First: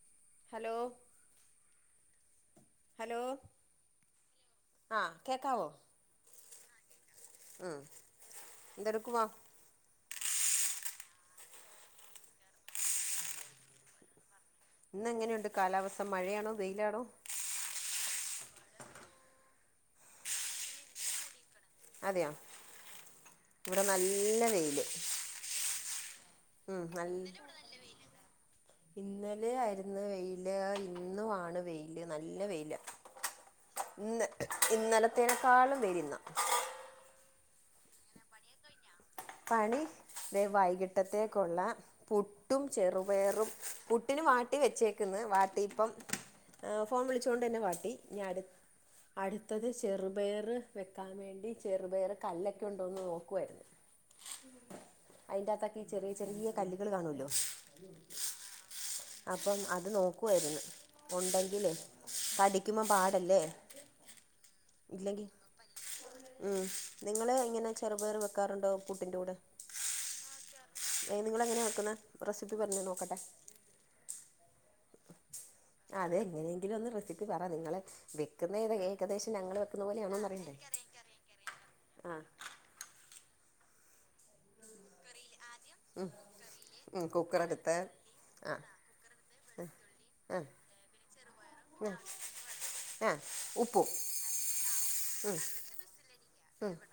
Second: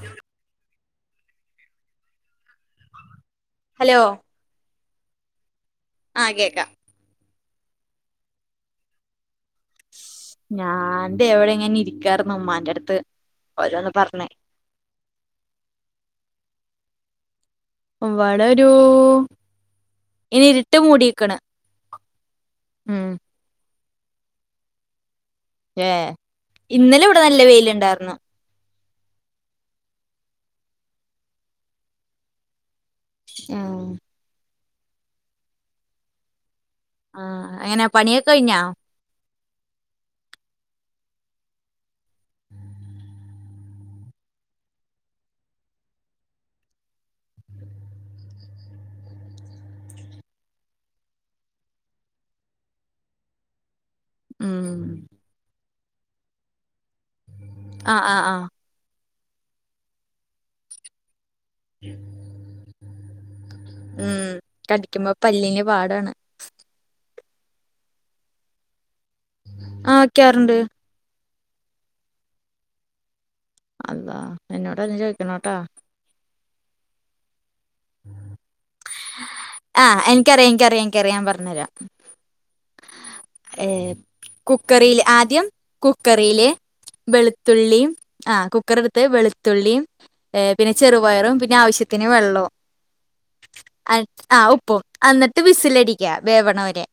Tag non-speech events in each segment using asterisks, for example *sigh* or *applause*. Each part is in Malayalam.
വടെ ഹലോ ഹലോ ഹലോ ആഹ് കേക്കാവോ ആഹ് കേക്കാം ഉം എന്തെടുക്കുവാ ഞാൻ തേ ഇവിടെ ഇങ്ങെനെ ഇരിക്കാർന്ന് ഉമ്മാന്റെട്ത്ത് ഓരോന്ന് പർഞ്ഞ് ഇന്നെങ്ങെനെയുണ്ട് കാലാവസ്ഥ മഴയാണോ വെയ്ലാണോ ഇവടൊരു ഇനി ഇര്ട്ട് മൂടീക്ക്ണ് അതെയോ ഇവ്ടെ നല്ല വെയില് ഏഹ് ഇന്നെലെവിടെ നല്ല വെയ്ല്ണ്ടാർന്നു ഇന്നലെ ആയിരുന്ന് വെയില് ഇന്നു ആണ് വെയില് നല്ല വെയിലാ ആഹ് ഇന്ന് ഇന്നെലെത്തേനക്കാളും വെയ്ല് ഇന്നാ ആഹ് എങ്ങെനെ പണിയൊക്കെഴ്ഞ്ഞാ പണി ദേ വൈകിട്ടെത്തേക്കുള്ളാ പുട്ടും ചെറുപയറും പുട്ടിന് വാട്ടി വെച്ചേക്ക്ന്ന് വാട്ടിയ്പ്പം ഫോൺ വിളിചോണ്ടെന്നെ വാട്ടി ഇഞട്ത്തെ ത് ചെറുപയറ് വെക്കാ വേണ്ടി ചെറുപയർ കല്ലൊക്കെയുണ്ടോന്ന് നോക്കുവായിരുന്നു ഉം അയിന്റാത്തക്കെ ഈ ചെറിയ ചെറിയ കല്ലുകള് കാണുല്ലോ? ആഹ് ആഹ് ആഹ് അപ്പം അത് നോക്കുവായിരുന്ന് ഒണ്ടെങ്കിലേ കടിക്കുമ്പോ പാടല്ലേ? ഉം കടിക്കുമ്പോ പല്ലിന് പാടാണ് മ് നിങ്ങള് എങ്ങനെ ചെറുപയറ് വെക്കാറുണ്ടോ പുട്ടിൻ്റെ കൂടെ? ആ വെക്കാറ്ണ്ട് എഹേ നിങ്ങളെങ്ങനെയാ വെക്കുന്നേ? റെസിപ്പി പറഞ്ഞേ നോക്കട്ടെ അള്ളാ എന്നോടന്നെ ചേയിക്കണോട്ടാ അതെ എങ്ങനെങ്കിലെന്ന് റെസിപ്പി പറ നിങ്ങളെ വെക്കുന്നേ ഏകദേശം ഞങ്ങള് വെക്കുന്ന ആഹ് എനിക്കറിയാം പോലെയാണോന്നറിയണ്ടേ? എനിക്കറിയാം എനിക്കറിയാം ഞാൻ ആഹ് ഏഹേ കുക്കറില് ആദ്യം കുക്കറീല് ഉം കുക്കറെടുത്ത് വെളുത്തുള്ളിം ആഹാ ആ കുക്കറെടുത്ത് വെളുത്തുള്ളിയും ആ ഏഹ് പിന്നെ ചെറുപയറും പിന്നെ ആവശ്യ ത്തിന് വെള്ളൊവും ആ ഉപ്പും *unintelligible* ആ ഉപ്പും എന്നട്ട് വിസിലടിക്ക വേവണവരെ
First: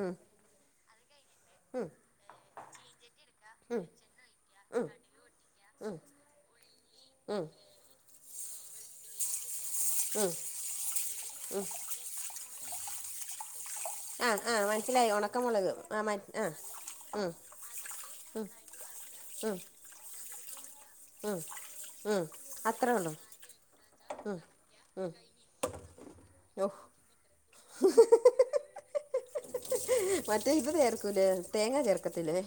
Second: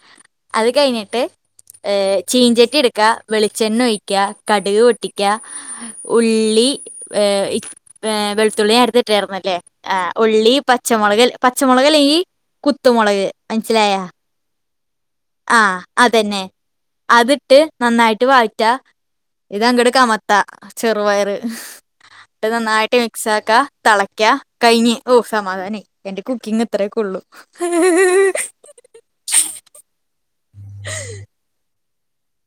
ഉംഹ് അത് കഴിഞ്ഞിട്ട് എഹ് ചീഞ്ചട്ടിയെട്ക്കാ വെളിച്ചെണ്ണ ഒഴിക്കാ കട്ക് പൊട്ടിക്കാ ഉള്ളി ഉം ഏഹ് ഇ വേ വെൾത്തുള്ളി നേര്ത്തെട്ടായിരുന്നല്ലേ ആഹാ ഉം ഉള്ളി, പച്ചമുളക്, പച്ചമുളകല്ലേ ഈ കുത്തു മൊളക് മനസ്സിലായാ? ആഹ ആഹ് മനസ്സിലായി ഉണ ആഹ് അതന്നെ അത്ട്ട് നന്നായിട്ട് വായറ്റ ഉം ഇതങ്ങട് കമ ത്ത ചെറുപയറ് ഉം ഉം ന്നട്ട് അത്രേ നന്നായിട്ട് ഉള്ളൂ മിക്സാക്കാ തളയ്ക്കാ ഉം കഴിഞ് ഉം ഹോ സമാധാനായി എന്റെ കുക്കിംഗ് ഓ ഇത്രയെക്കൊള്ളു മറ്റേ ഇത് ചേർക്കൂലേ തേങ്ങ ചേർക്കത്തില്ലേ?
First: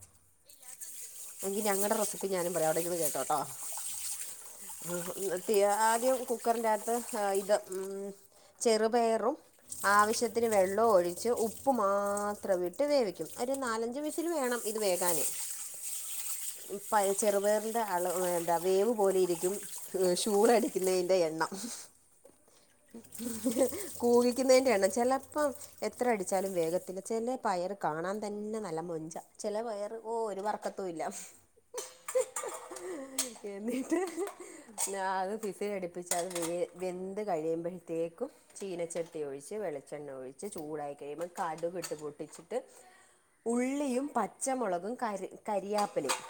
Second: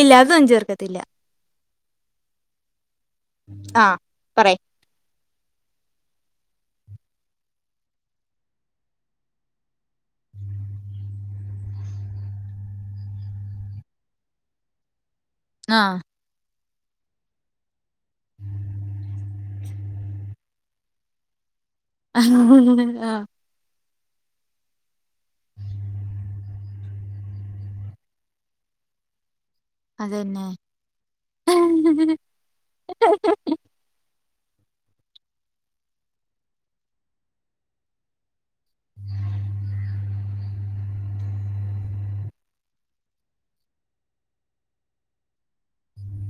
ഇല്ല അതൊന്നും ചേർക്കത്തില്ല എങ്കി ഞങ്ങടെ റെസിപ്പി ഞാനും പറയാ അവിടെരിന്ന് കേട്ടോട്ടോ? ആ പറയ് *unintelligible* ഇന്നട്ട് ആദ്യം കുക്കറിന്റകത്ത് ഇത് മ്മ് ചെറുപയറും ആവിശ്യത്തിന് വെള്ളവൊഴിച്ച് ഉപ്പ് മാത്രവിട്ട് വേവിക്കും ഒരു നാലഞ്ച് വിസി - - ല് വേണം ഇത് വേഗാന് ആഹ് ചെറുപയറിന്റെ അള എന്താ വേവ് പോലെയിരിക്കും ശൂളയടിക്കുന്നേന്റെ എണ്ണം ! ! ! ! ! ! ! ! ! ! !! ! ! ! ! ! ! ! ! ! കൂവിക്ക്ന്നേന്റെയെണ്ണം ചെലപ്പം എത്ര അടിച്ചാലും വേഗത്തില്ല ചെല പയറ് കാണാൻ തന്നെ നല്ല മൊഞ്ചാ ചെല പയറ് അതന്നെ എന്നിട്ട് പിന്നെ അത് വിസിലടിപ്പിച്ച് അത് വെന്ത് കഴിയുമ്പയത്തേക്കും ചീനച്ചട്ടി ഒഴിച്ച് വെളിച്ചെണ്ണ ഒഴിച്ച് ചൂടായി കഴിയുമ്പോ കടുകിട്ട് പൊട്ടിച്ചിട്ട് ഉള്ളിയും, പച്ചമുളകും, കരി കരിയാപ്പിലയും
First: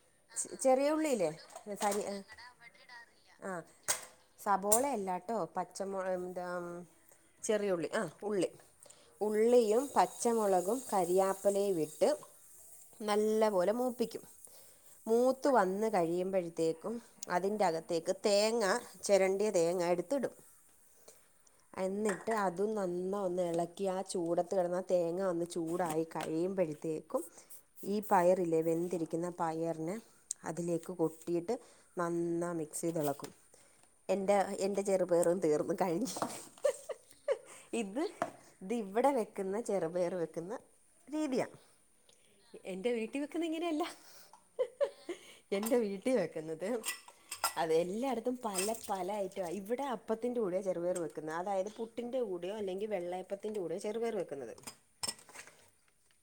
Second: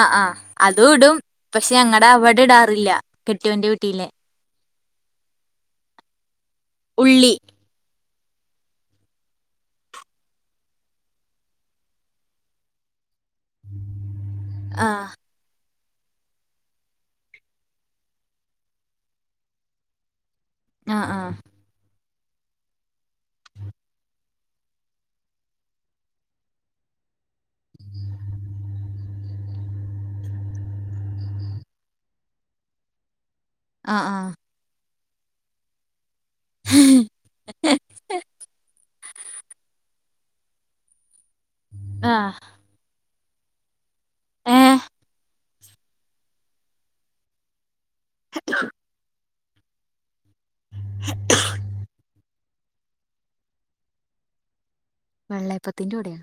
ആഹ് ആഹ് ചെറിയ അതൂടും ഉള്ളിയില്ലേ പക്ഷെ സരി അങ്ങടാ അവടെടാറില്ല കെട്ടിയോന്റെ വീട്ടീലേ സബോളെയല്ലാട്ടോ പച്ചമൊളകെ ന്താ ഉള്ളി. ചെറിയൊള്ളി ആഹ് ഉള്ളി. ഉള്ളിയും, പച്ചമൊളകും, കരിയാപ്പിലയുവിട്ട് നല്ല പോ വെയ്ക്കൂം ആ മൂ ത്ത് വന്ന് കഴിയുമ്പഴ്ത്തേക്കും അതിന്റകത്തേക്ക് തേങ്ങ ചെരണ്ടിയ തേങ്ങ എടുത്തിടും. ആഹ് ആഹ്. എന്നിട്ട് അതും നന്ന ഒന്ന് ഇളക്കി ആ ചൂടത്ത് കിടന്ന് ആ തേങ്ങ ഒന്ന് ചൂടായി കഴിയുമ്പഴ തേക്കും ഈ പയറില്ലെ വെ ത്തിരിക്കുന്ന പയറിനെ അതിലേക്ക് കൊട്ടീട്ട് നന്നാ മിക്സെയ്തെളക്കും. ആ ആ എന്റെ എന്റെ ചെറുപേറും തീർന്ന് കഴിഞ്ഞ് ഇത് ഇത് ഇവിടെ വെക്കുന്ന ചെറുപയർ വെക്ക്ന്ന രീതിയാ ആഹ്. എന്റെ വീട്ടി വെക്കുന്നേ ഇങ്ങനെയല്ല. ഏഹ്. എന്റെ വീട്ടി വെക്കുന്നത് അത് എല്ലായിടത്തും പല പല ഐറ്റവാ ഇവടെ പ്പത്തിൻ്റെ കൂടെയാ ചെറുപയറ് വെക്കുന്നത്. അതായത് പുട്ടിൻ്റെ കൂടെയോ അല്ലെങ്കിൽ വെള്ളയപ്പത്തിൻ്റെ കൂടെയോ ചെറ്പയറ് വെക്കുന്നത്. വെള്ളയപ്പത്തിന്റൂട്യാേ?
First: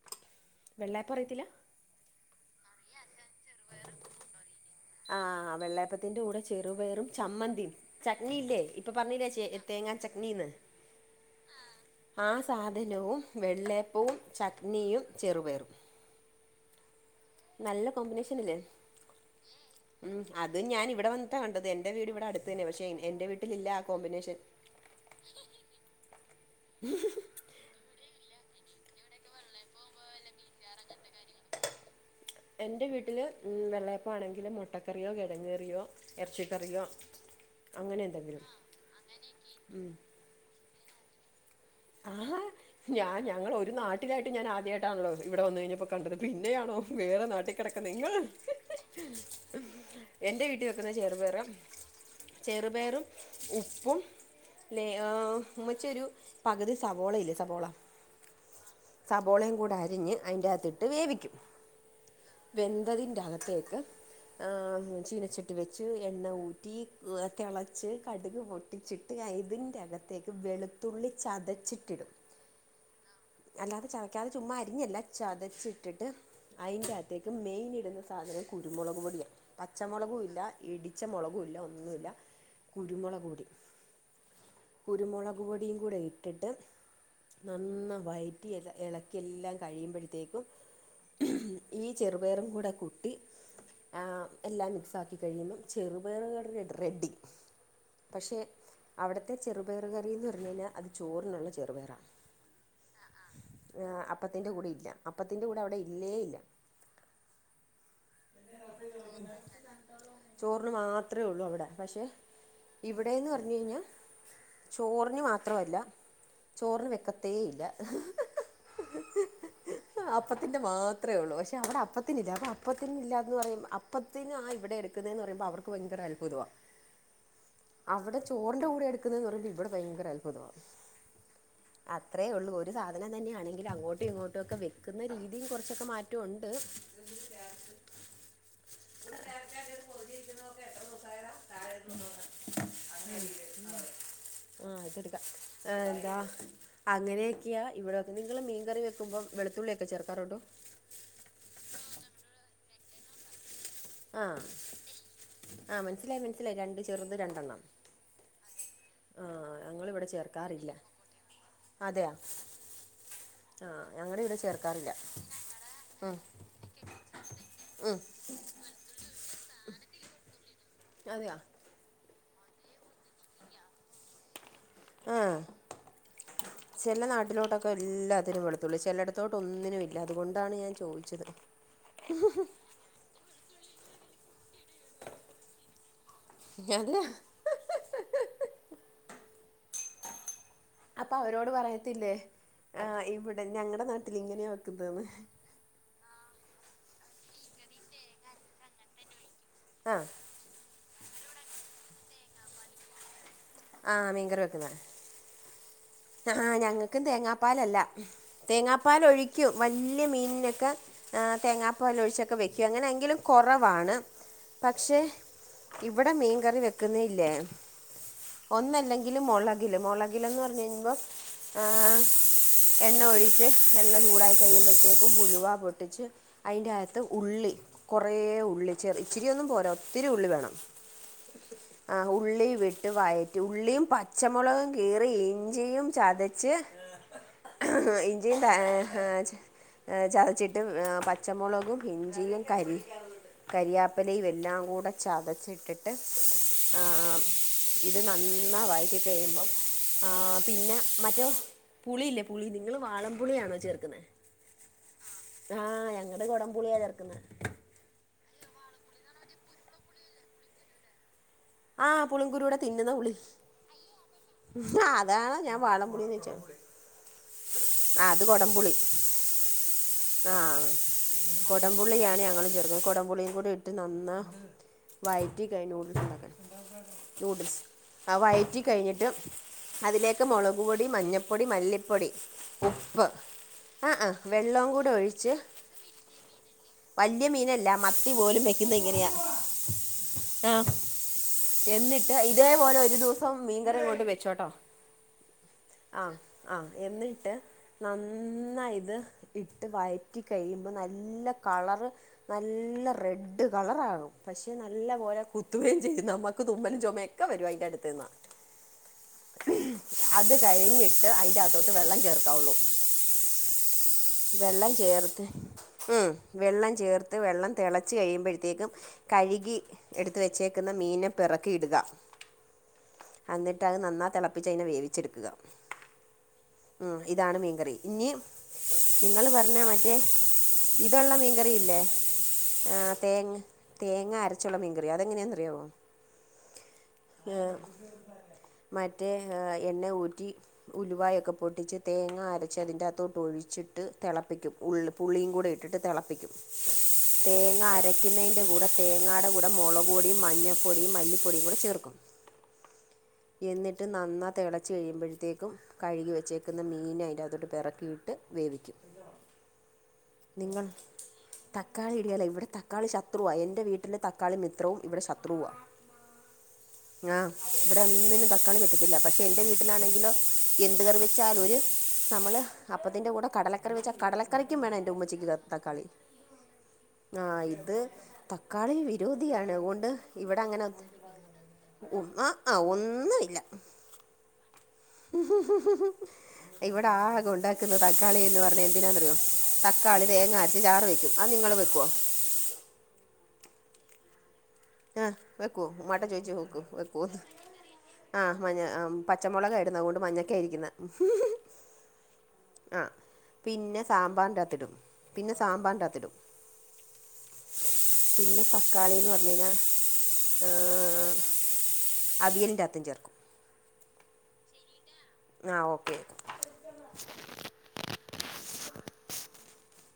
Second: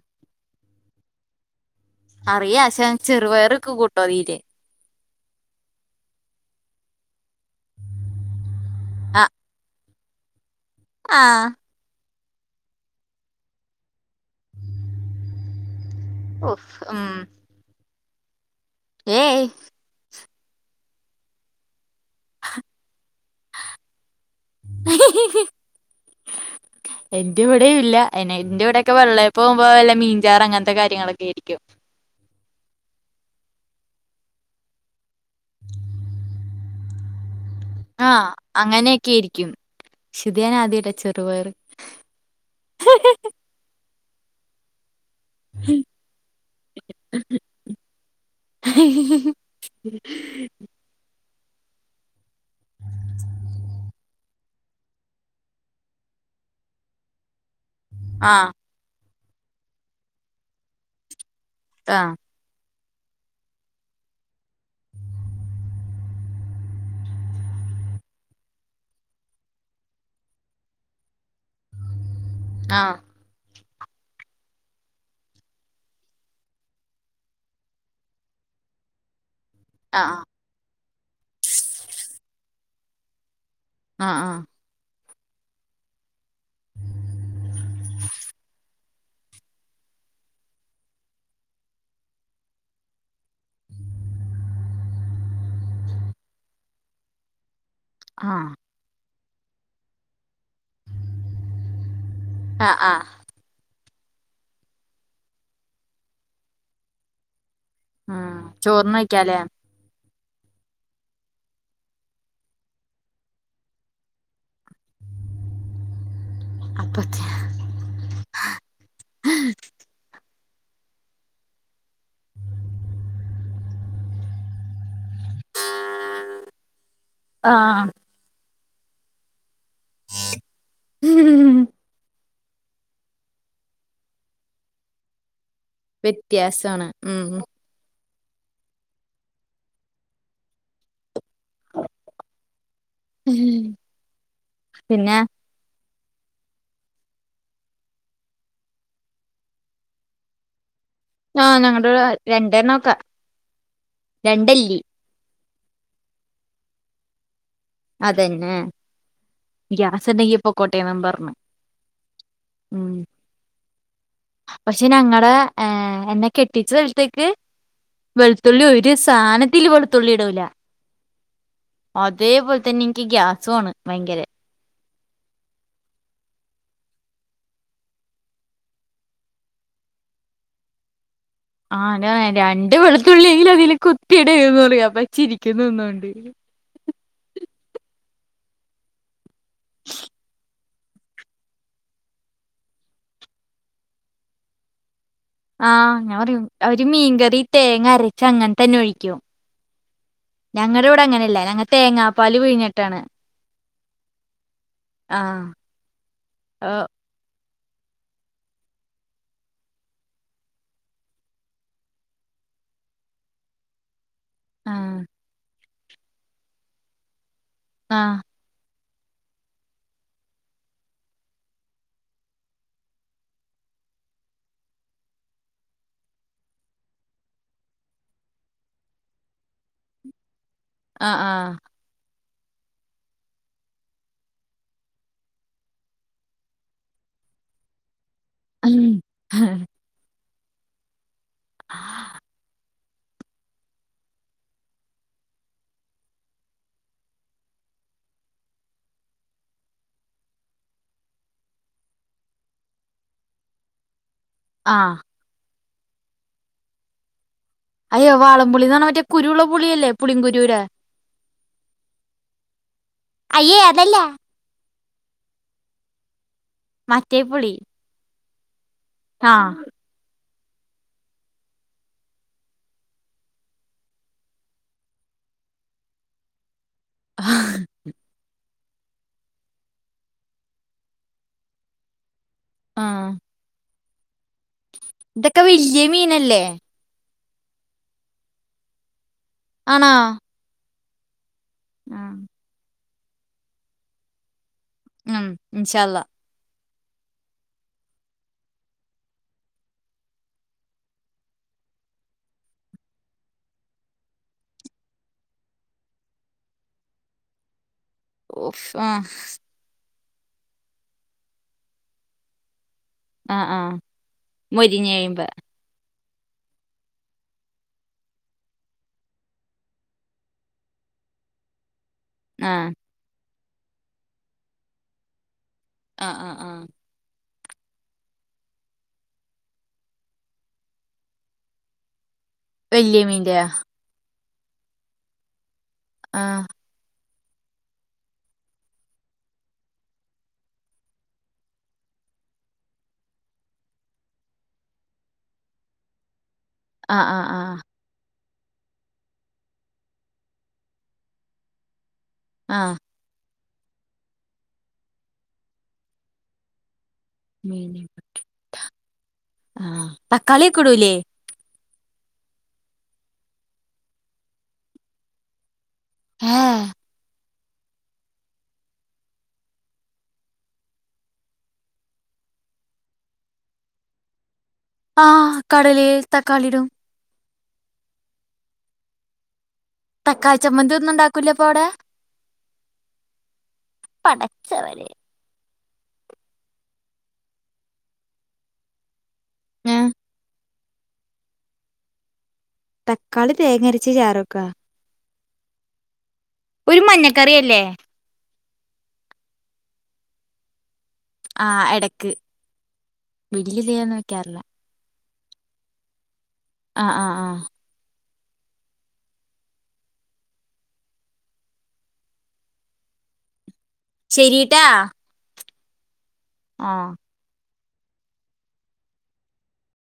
വെള്ളയപ്പ അറിയത്തില്ല? അറിയാ ഷെ ചെറുപയറൊക്കെ കൂട്ടോ അതീല് ആഹ് വെള്ളയപ്പത്തിൻ്റെ കൂടെ ചെറുപേറും ചമ്മന്തിം. ചട്നിയില്ലേ ഇപ്പൊ പറഞ്ഞീലേ ചേ തേങ്ങാ ചട്നീന്ന്. ആഹ്. ആ സാധനവും വെള്ളയപ്പവും ചട്നിയും ചെറുപയറും. ഉഫ് ഉം നല്ല കോമ്പിനേഷനല്ലേ. ഏയ്. ഉം അതും ഞാൻ ഇവിടെ വന്ന്ട്ടാ കണ്ടത് എന്റെ വീട് ഇവിടെ അടുത്തു തന്ന്യാ പക്ഷെ എന്റെ വീട്ടിലില്ല ആ കോമ്പിനേഷൻ. എന്റെവിടെയുല്ല എന്നെ ന്റെ യൂടെ ക്കെ വെള്ളയപ്പാകുമ്പോ വല്ല മീൻചാറാ അങ്ങൻത്ത കാര്യങ്ങളൊക്കേയിരിക്കും. എന്റെ വീട്ടില് വെള്ളയപ്പാണെങ്കില് മുട്ടക്ക കറിയോ കെഴങ്ങ് കറിയോ എറച്ചിക്കറിയോ ആഹ് അങ്ങനോക്കേയിരിക്കും. ക്ഷേ ഇത് ഞാനാദ്യായിട്ടാ ചെറുപയറ് ആഹാ ഞാ ഞങ്ങളൊരു നാട്ടിലായിട്ടും ഞാൻ ആദ്യവായി ട്ടാണല്ലോ ഇവിടെ വന്നഴിഞ്ഞപ്പോ കണ്ടത് പിന്നെയാണോ വേറെ നാട്ടിൽ കെടക്ക്ന്ന നിങ്ങൾ എന്റെ വീട്ടീ വെ ക്ക്ന്ന ചെറുപയറ്. ചെറുപയറും ഉപ്പും ലേ ആഹ് ഉമ്മച്ചി ഒരു പകുതി സവോളയില്ലേ സവോള ആഹ്. സബോളയും കൂടെ അരിഞ്ഞ് അയിൻ്റാത്തിട്ട് വേവിക്കും. ആഹ്. വെന്തതിന്റകത്തേക്ക് ആഹ് ചീനച്ചട്ടി വെച്ച് എണ്ണ ഊറ്റി തെളച്ച് കടുക് പൊട്ടിച്ചി ട്ട് അയ്തിൻ്റെ അകത്തേക്ക് വെളുത്തുള്ളി ചതച്ചിട്ടിടും. ആഹ്. അല്ലാതെ ചതക്കാതെ ചുമ്മാ അരിഞ്ഞല്ല ചതച്ചിട്ടിട്ട് അയിന്റാത്തേക്ക് മെയിൻ ഇടുന്ന സാധനം കുരുമൊളക്പൊടിയാ. പച്ചമൊളകും ആഹ് ഇല്ല ഇടിച്ച മൊളകും ഇല്ല ഒന്നുല്ല കുരുമുളക് പൊടി. ആഹ് ആഹ്. കുരുമുളക് പൊടിയും കൂടെ ഇട്ടിട്ട് നന്നാ വയറ്റി എല്ല എളക്കിയെല്ലാം കഴിയുമ്പഴ്ത്തേക്കും, ഹ്മ്മ് ഈ ചെറുപയറും കൂടെ കൂട്ടി. ആഹ് എല്ലാം മിക്‌സാക്കി കഴിയുമ്പം ചെറുപയറു കറി റെഡി ആഹ് പക്ഷേ അവിടത്തെ ചെറുപയർ കറീന്ന് പറഞ്ഞു കയിഞ്ഞാൽ അത് ചോറിനുള്ള ചെറുപയറാ ആഹ് ആഹ് ആഹ് അപ്പത്തിന്റെ കൂടെ ഇല്ല. അപ്പത്തിന്റെ കൂടെ അവിടെ ഇല്ലേ ഇല്ല. ആഹ് ചോർന് ഒയ്ക്കാലോ ചോറിന് മാത്രേ ഉള്ളൂ അവിടെ പക്ഷേ ഇവിടെന്ന് പറഞ്ഞു കയിഞ്ഞ ചോറിന് മാത്രവല്ല ചോറിന് അപ്പത്തെ വെക്കത്തേ ഇല്ല. അപ്പത്തിന്റെ മാത്രേള്ളൂ പക്ഷെ അവടെ അപ്പത്തിനില്ല അപ്പൊ അപ്പത്തിനില്ലന്ന് പറയുമ്പ് അപ്പത്തിന് ആ ഇവിടെ എടുക്കുന്നെന്ന് പറയുമ്പോ അവർക്ക് ഭയങ്കര അത്ഭുത. ആഹ് അവിടെ ചോറിന്റെ കൂടെ എടുക്കുന്നെന്ന് പറയുമ്പോ ഇവിടെ ഭയങ്കര അത്ഭുതവാ. അ അത്രേുള്ളൂ ഒരു സാധനം തന്നെയാണെങ്കിൽ അങ്ങോട്ടും ഇങ്ങോട്ടും ഒക്കെ വെക്കുന്ന രീതി തീം കുറച്ചൊക്കെ മാറ്റോണ്ട് വ്യത്യാസാണ് ഉം *unintelligible* ആഹ് പിന്നെ ഇത്ടക്ക ആഹ് എന്താ അങ്ങനെ യാ ഇവിടെ വന്ന് നിങ്ങള് മീൻകറി വെക്കുമ്പോ വെളുത്തുള്ളിയൊക്കെ ചേർക്കാറുണ്ട. ആഹ് ഞങ്ങടെ വിടെ രണ്ടെണ്ണൊക്കെ രണ്ടല്ലി ആഹ് മന്സിലായി മനസ്സിലായി രണ്ട് ചെറുത് രണ്ടെണ്ണം. അതന്നെ ആ ഞങ്ങളിവിടെ ഗ്യാസ്സുണ്ടെങ്കി ചേർക്കാറില്ല പൊക്കോട്ടെന്നും പറഞ്ഞ്. ഉമ് ആഹ് ഞങ്ങട ശ് പക്ഷെ ഞങ്ങടെ ഏഹ് എന്നെ കെട്ടിച്ച സ്ഥലത്തേക്ക് ഉമ് ത്തുള്ളി ഒരു സാനത്തിൽ വെളുത്തുള്ളി ഇടൂല. അതെയാ അതേപോ ന്നെ ഗ്യാസ്വാണ് ഭയങ്കര ആഹ് ചെല നാട്ടിലോട്ടൊക്കെ എല്ലാത്തിനും വെളുത്തുള്ളി ചിലടത്തോട്ട് ഒന്നിനും ഇല്ല അതുകൊണ്ടാണ് ഞാൻ ചോദിച്ചത്. ആഹ് ആന് രണ്ട് വെളുത്തുള്ളെങ്കിൽ അതില് കുത്തിടന്ന് പറയാ അപ്പ ചിരിക്കുന്ന ഒന്നണ്ട് *unintelligible* അപ്പൊ അവരോട് പറയത്തില്ലേ ആഹ് ഇവിടെ ഞങ്ങടെ നാട്ടിൽ ഇങ്ങനെയാ വെക്കുന്നെ ന്ന്. ആഹ് ഞാൻ പറയും അവര് മീൻകറി തേങ്ങ അരച്ച അങ്ങനെതന്നെ ഒഴിക്കും. ആഹ് ഞങ്ങടിവിടെ അങ്ങനെയല്ല ഞങ്ങ തേങ്ങാപ്പാല് പിഴിഞ്ഞിട്ടാണ് ആഹ് മീൻകറി വെക്കന്ന ആഹ് ആഹ് ഓഹ് ഞങ്ങൾക്കും തേങ്ങാപ്പാലല്ല. തേങ്ങാപ്പാലൊഴിക്കും വല്യ മീനിനൊക്കെ ആഹ് തേങ്ങാപ്പാലൊഴിച്ചൊക്കെ വെക്കും അങ്ങനെ എങ്കിലും കുറവാണ്. പക്ഷേ, ആഹ് ഇവിടെ മീൻകറി വെക്കുന്നതില്ലേ ആഹ് ഒന്നല്ലെങ്കില് മുളകില്, മുളകിലെന്നു പറഞ്ഞു കഴിയുമ്പോം ഏഹ് എണ്ണ ഒഴിച്ച് എണ്ണ ചൂടായി കഴിയുമ്പോഴത്തേക്കും ഉലുവ പൊട്ടിച്ച്. അയിന്റെ അകത്ത് ഉള്ളി കൊറേ ഉള്ളി ചെറി ഇച്ചിരിയൊന്നും പോരാ ഒത്തിരി ഉള്ളി വേണം. ആഹ് ആഹ് ആഹ് ഉള്ളി വിട്ട് വയറ്റി ഉള്ളിയും പച്ചമുളകും കിറി ഇ ഞ്ചിയും ചതച്ച് അഹ് ഞ്ചിയും ഏഹ് ആഹ് ചതച്ചിട്ട് പച്ചമുളകും ഇഞ്ചിയും കരി കരിയാപ്പിലയും എല്ലാം കൂടെ ചതച്ചിട്ടിട്ട് ആഹ് ആഹ് ഇത് നന്ന വഴറ്റി കഴിയുമ്പം ആഹ് പിന്നെ മറ്റേ പുളിയില്ലേ പുളി നിങ്ങള് വാളം പുളിയാണോ ചേർക്കുന്നെ? ആഹ് ആഹ് ഞങ്ങടെ കൊടം പുളിയാ ചേർക്കുന്നെ. അയ്യോ വാളം പുളീന്ന് പറഞ്ഞ മറ്റേ കുരൂള്ള പുളിയല്ലേ പുളിം കുരൂരെ. ആഹ് പുളിങ്കുരൂടെതിന്ന്ന്ന പുളി- അയ്യേ അതല്ല. അതാണൊ ഞാൻ വാളം പുളീന്ന് ചോയ്ച്. മറ്റേപുളി. ആഹ് അത് കൊടംപുളി. ആഹ് ആഹ് കൊടംപുളിയാണ് ഞങ്ങള് ചെർക കൊടംപുളീംകൂടിഇട്ട് നന്നാ വയറ്റി കയ് നൂഡിൽസ് ഉണ്ടാക്കാൻ നൂഡിൽസ്. ആഹ് വയറ്റി കഴ്ഞ്ഞിട്ട് അതിലേക്ക് മുളക് പൊടി മഞ്ഞപ്പൊടി മല്ലിപ്പൊടി- ഉപ്പ് ആഹ് ആ ഹേ വെള്ളം കൂ ഇതൊക്കെ വല്ല്യ മീനല്ലേ? വല്ല്യ മീനല്ല മത്തി പോലും വെക്കുന്നെ ഇങ്ങനെയാ. ആണോ? ആഹ് എന്നിട്ട് ആഹ് ഇതേപോലെ ഒരു ദിവസം മീൻകറി അങ്ങോട്ട് വെച്ചോട്ടോ. ഉം ഇൻഷാളളാ. ആഹ് ആഹ് എന്നിട്ട്- നന്നയിത് ഇട്ട് വഴറ്റി കഴിയുമ്പോ നല്ല കളർ നല്ല റെഡ് കളറാകും. പക്ഷെ നല്ല പോലെ കുത്തുകയും ചെയ്യും നമ്മുക്ക് തുമ്മലും ചുമ ഒക്കെ വരുംഅയ്ന്റട്ത് നിന്നാ- ഓഫ് ആഹ് അത് കഴിഞ്ഞിട്ട് അതിന്റെകത്തോട്ട് വെള്ളം ചേർക്കാവുള്ളൂ. ആഹ് ആഹ്- വെള്ളം മൊരിഞ്ഞ് ചേർത്ത് കഴിയുമ്പോ ഉം വെള്ളം ചേർത്ത് വെള്ളം തിളച്ച് കഴിയുമ്പോത്തേക്കും- കഴ്കി എട്ത്ത വെച്ചേക്കുന്ന മീനെ പെറ്ക്കിയിടുക. ആഹ്- അന്നിട്ട് അത് നന്നാ തെളപ്പിച്ച് അയ്നെവേവിച്ചെട്ക്കുക. ആഹ് ആഹ് ആഹ് ആഹ് ഇതാണ് മീൻകറി ഞ്ഞി നിങ്ങള് പറഞ്ഞ മറ്റേ ഇതുള്ള മീൻകറി ഇല്ലേ ആ വല്യ തേങ്ങ് മീന്റെയാ തേങ്ങ അരച്ചുള്ള മീൻ കറി അതെങ്ങനെന്നറിയാവോ? ആഹ്- ഏഹ് മറ്റേ എണ്ണേ ഊറ്റി- ഉലുവായൊക്കെ പൊട്ടിച്ച് തേങ്ങ അരച്ച് അതിൻ്റാത്തോട്ട് ഒഴിച്ചിട്ട് തെളപ്പിക്കും. ഉള്ള് പുളിയും കൂടി ഇട്ടിട്ട് തെളപ്പിക്കും. ആഹ് ആഹ് തേങ്ങ ആഹ് അരക്കുന്നീന്റെ കൂടെ തേങ്ങാടെ കൂടെ മൊളക്പൊടിം മഞ്ഞപ്പൊടിം മല്ലിപ്പൊടീം കൂടെ ചേർക്കും. ആഹ്- എന്നിട്ട് നന്ന തെളച്ച് കഴിയുമ്പോഴ്ത്തേക്കും കഴ്കി വെച്ചേക്ക്ന്ന മീന് അയ്ന്റെ ആഹ് നിങ്ങൾ തക്കാളൊക്കെടൂലേ? തക്കാളി ഇടേല ഇവിടെ തക്കാളി ശത്രുവ എന്റെ വീട്ടില് തക്കാളി മിത്രവും ഇവിടെ ശത്രുവുവാ. ഏഹ് ഇവ്ടെ ഒന്നിനും തക്കാളി പറ്റത്തില്ല പക്ഷെ എന്റെ വീട്ടിലാണെങ്കിലോ എന്ത് കറി വെച്ചാലു ഒര് നമ്മള് അപ്പത്തിന്റെ കൂടെ കടലക്കറി വെച്ച കടല കറിക്കുംവേണയ്ന്റൊ ആഹ് കടലയിൽ തക്കാളിടും. ആഹ് ഇത് തക്കാളി വിരോധിയാണ് അതുകൊണ്ട്- തക്കാളി ഇവിടെ അങ്ങനെ ചമ്മന്തി ഒന്നും ഉണ്ടാക്കൂലപ്പൊ അവിടെ ഉ ആഹ് ആഹ് ഒന്നുംമില്ല- പടച്ചവരെ- ഉ ഇവിടെ ആകെ ഉണ്ടാക്കുന്ന തക്കാളി എന്ന് പറഞ്ഞ എന്തിനാെന്നറയോ ആഹ് തക്കാളി തേങ്ങാ അരച്ച ചാറ് വെക്കും. അത് നിങ്ങള് വെക്ക്വോ? തക്കാളി തേങ്ങരച്ച് ചാറ് വെക്കാ ആഹ് വെക്കു ഉമ്മാടെ ചേച്ചി ഒരു വെക്കു മഞ്ഞക്കറിയല്ലേ *unintelligible* ആഹ് മഞ്ഞ ആം പച്ചമുളകായിരുന്നു അതുകൊണ്ട് മഞ്ഞക്കായിരിക്കുന്നേ ആഹ് എടയ്ക്ക് ആഹ് പിന്നെ സാമ്പാറിന്റകത്തിടും പിന്നെ സാമ്പാറിന്റകത്തിടും. ആഹ് ആഹ് ആഹ് പിന്നെ തക്കാളിന്ന് പറഞ്ഞു കഴിഞ്ഞാ ഏഹ് അവിയലിന്റെ അകത്തും ചേർക്കും. ശരീട്ടാ ആഹ് ഓക്കേ ആഹ്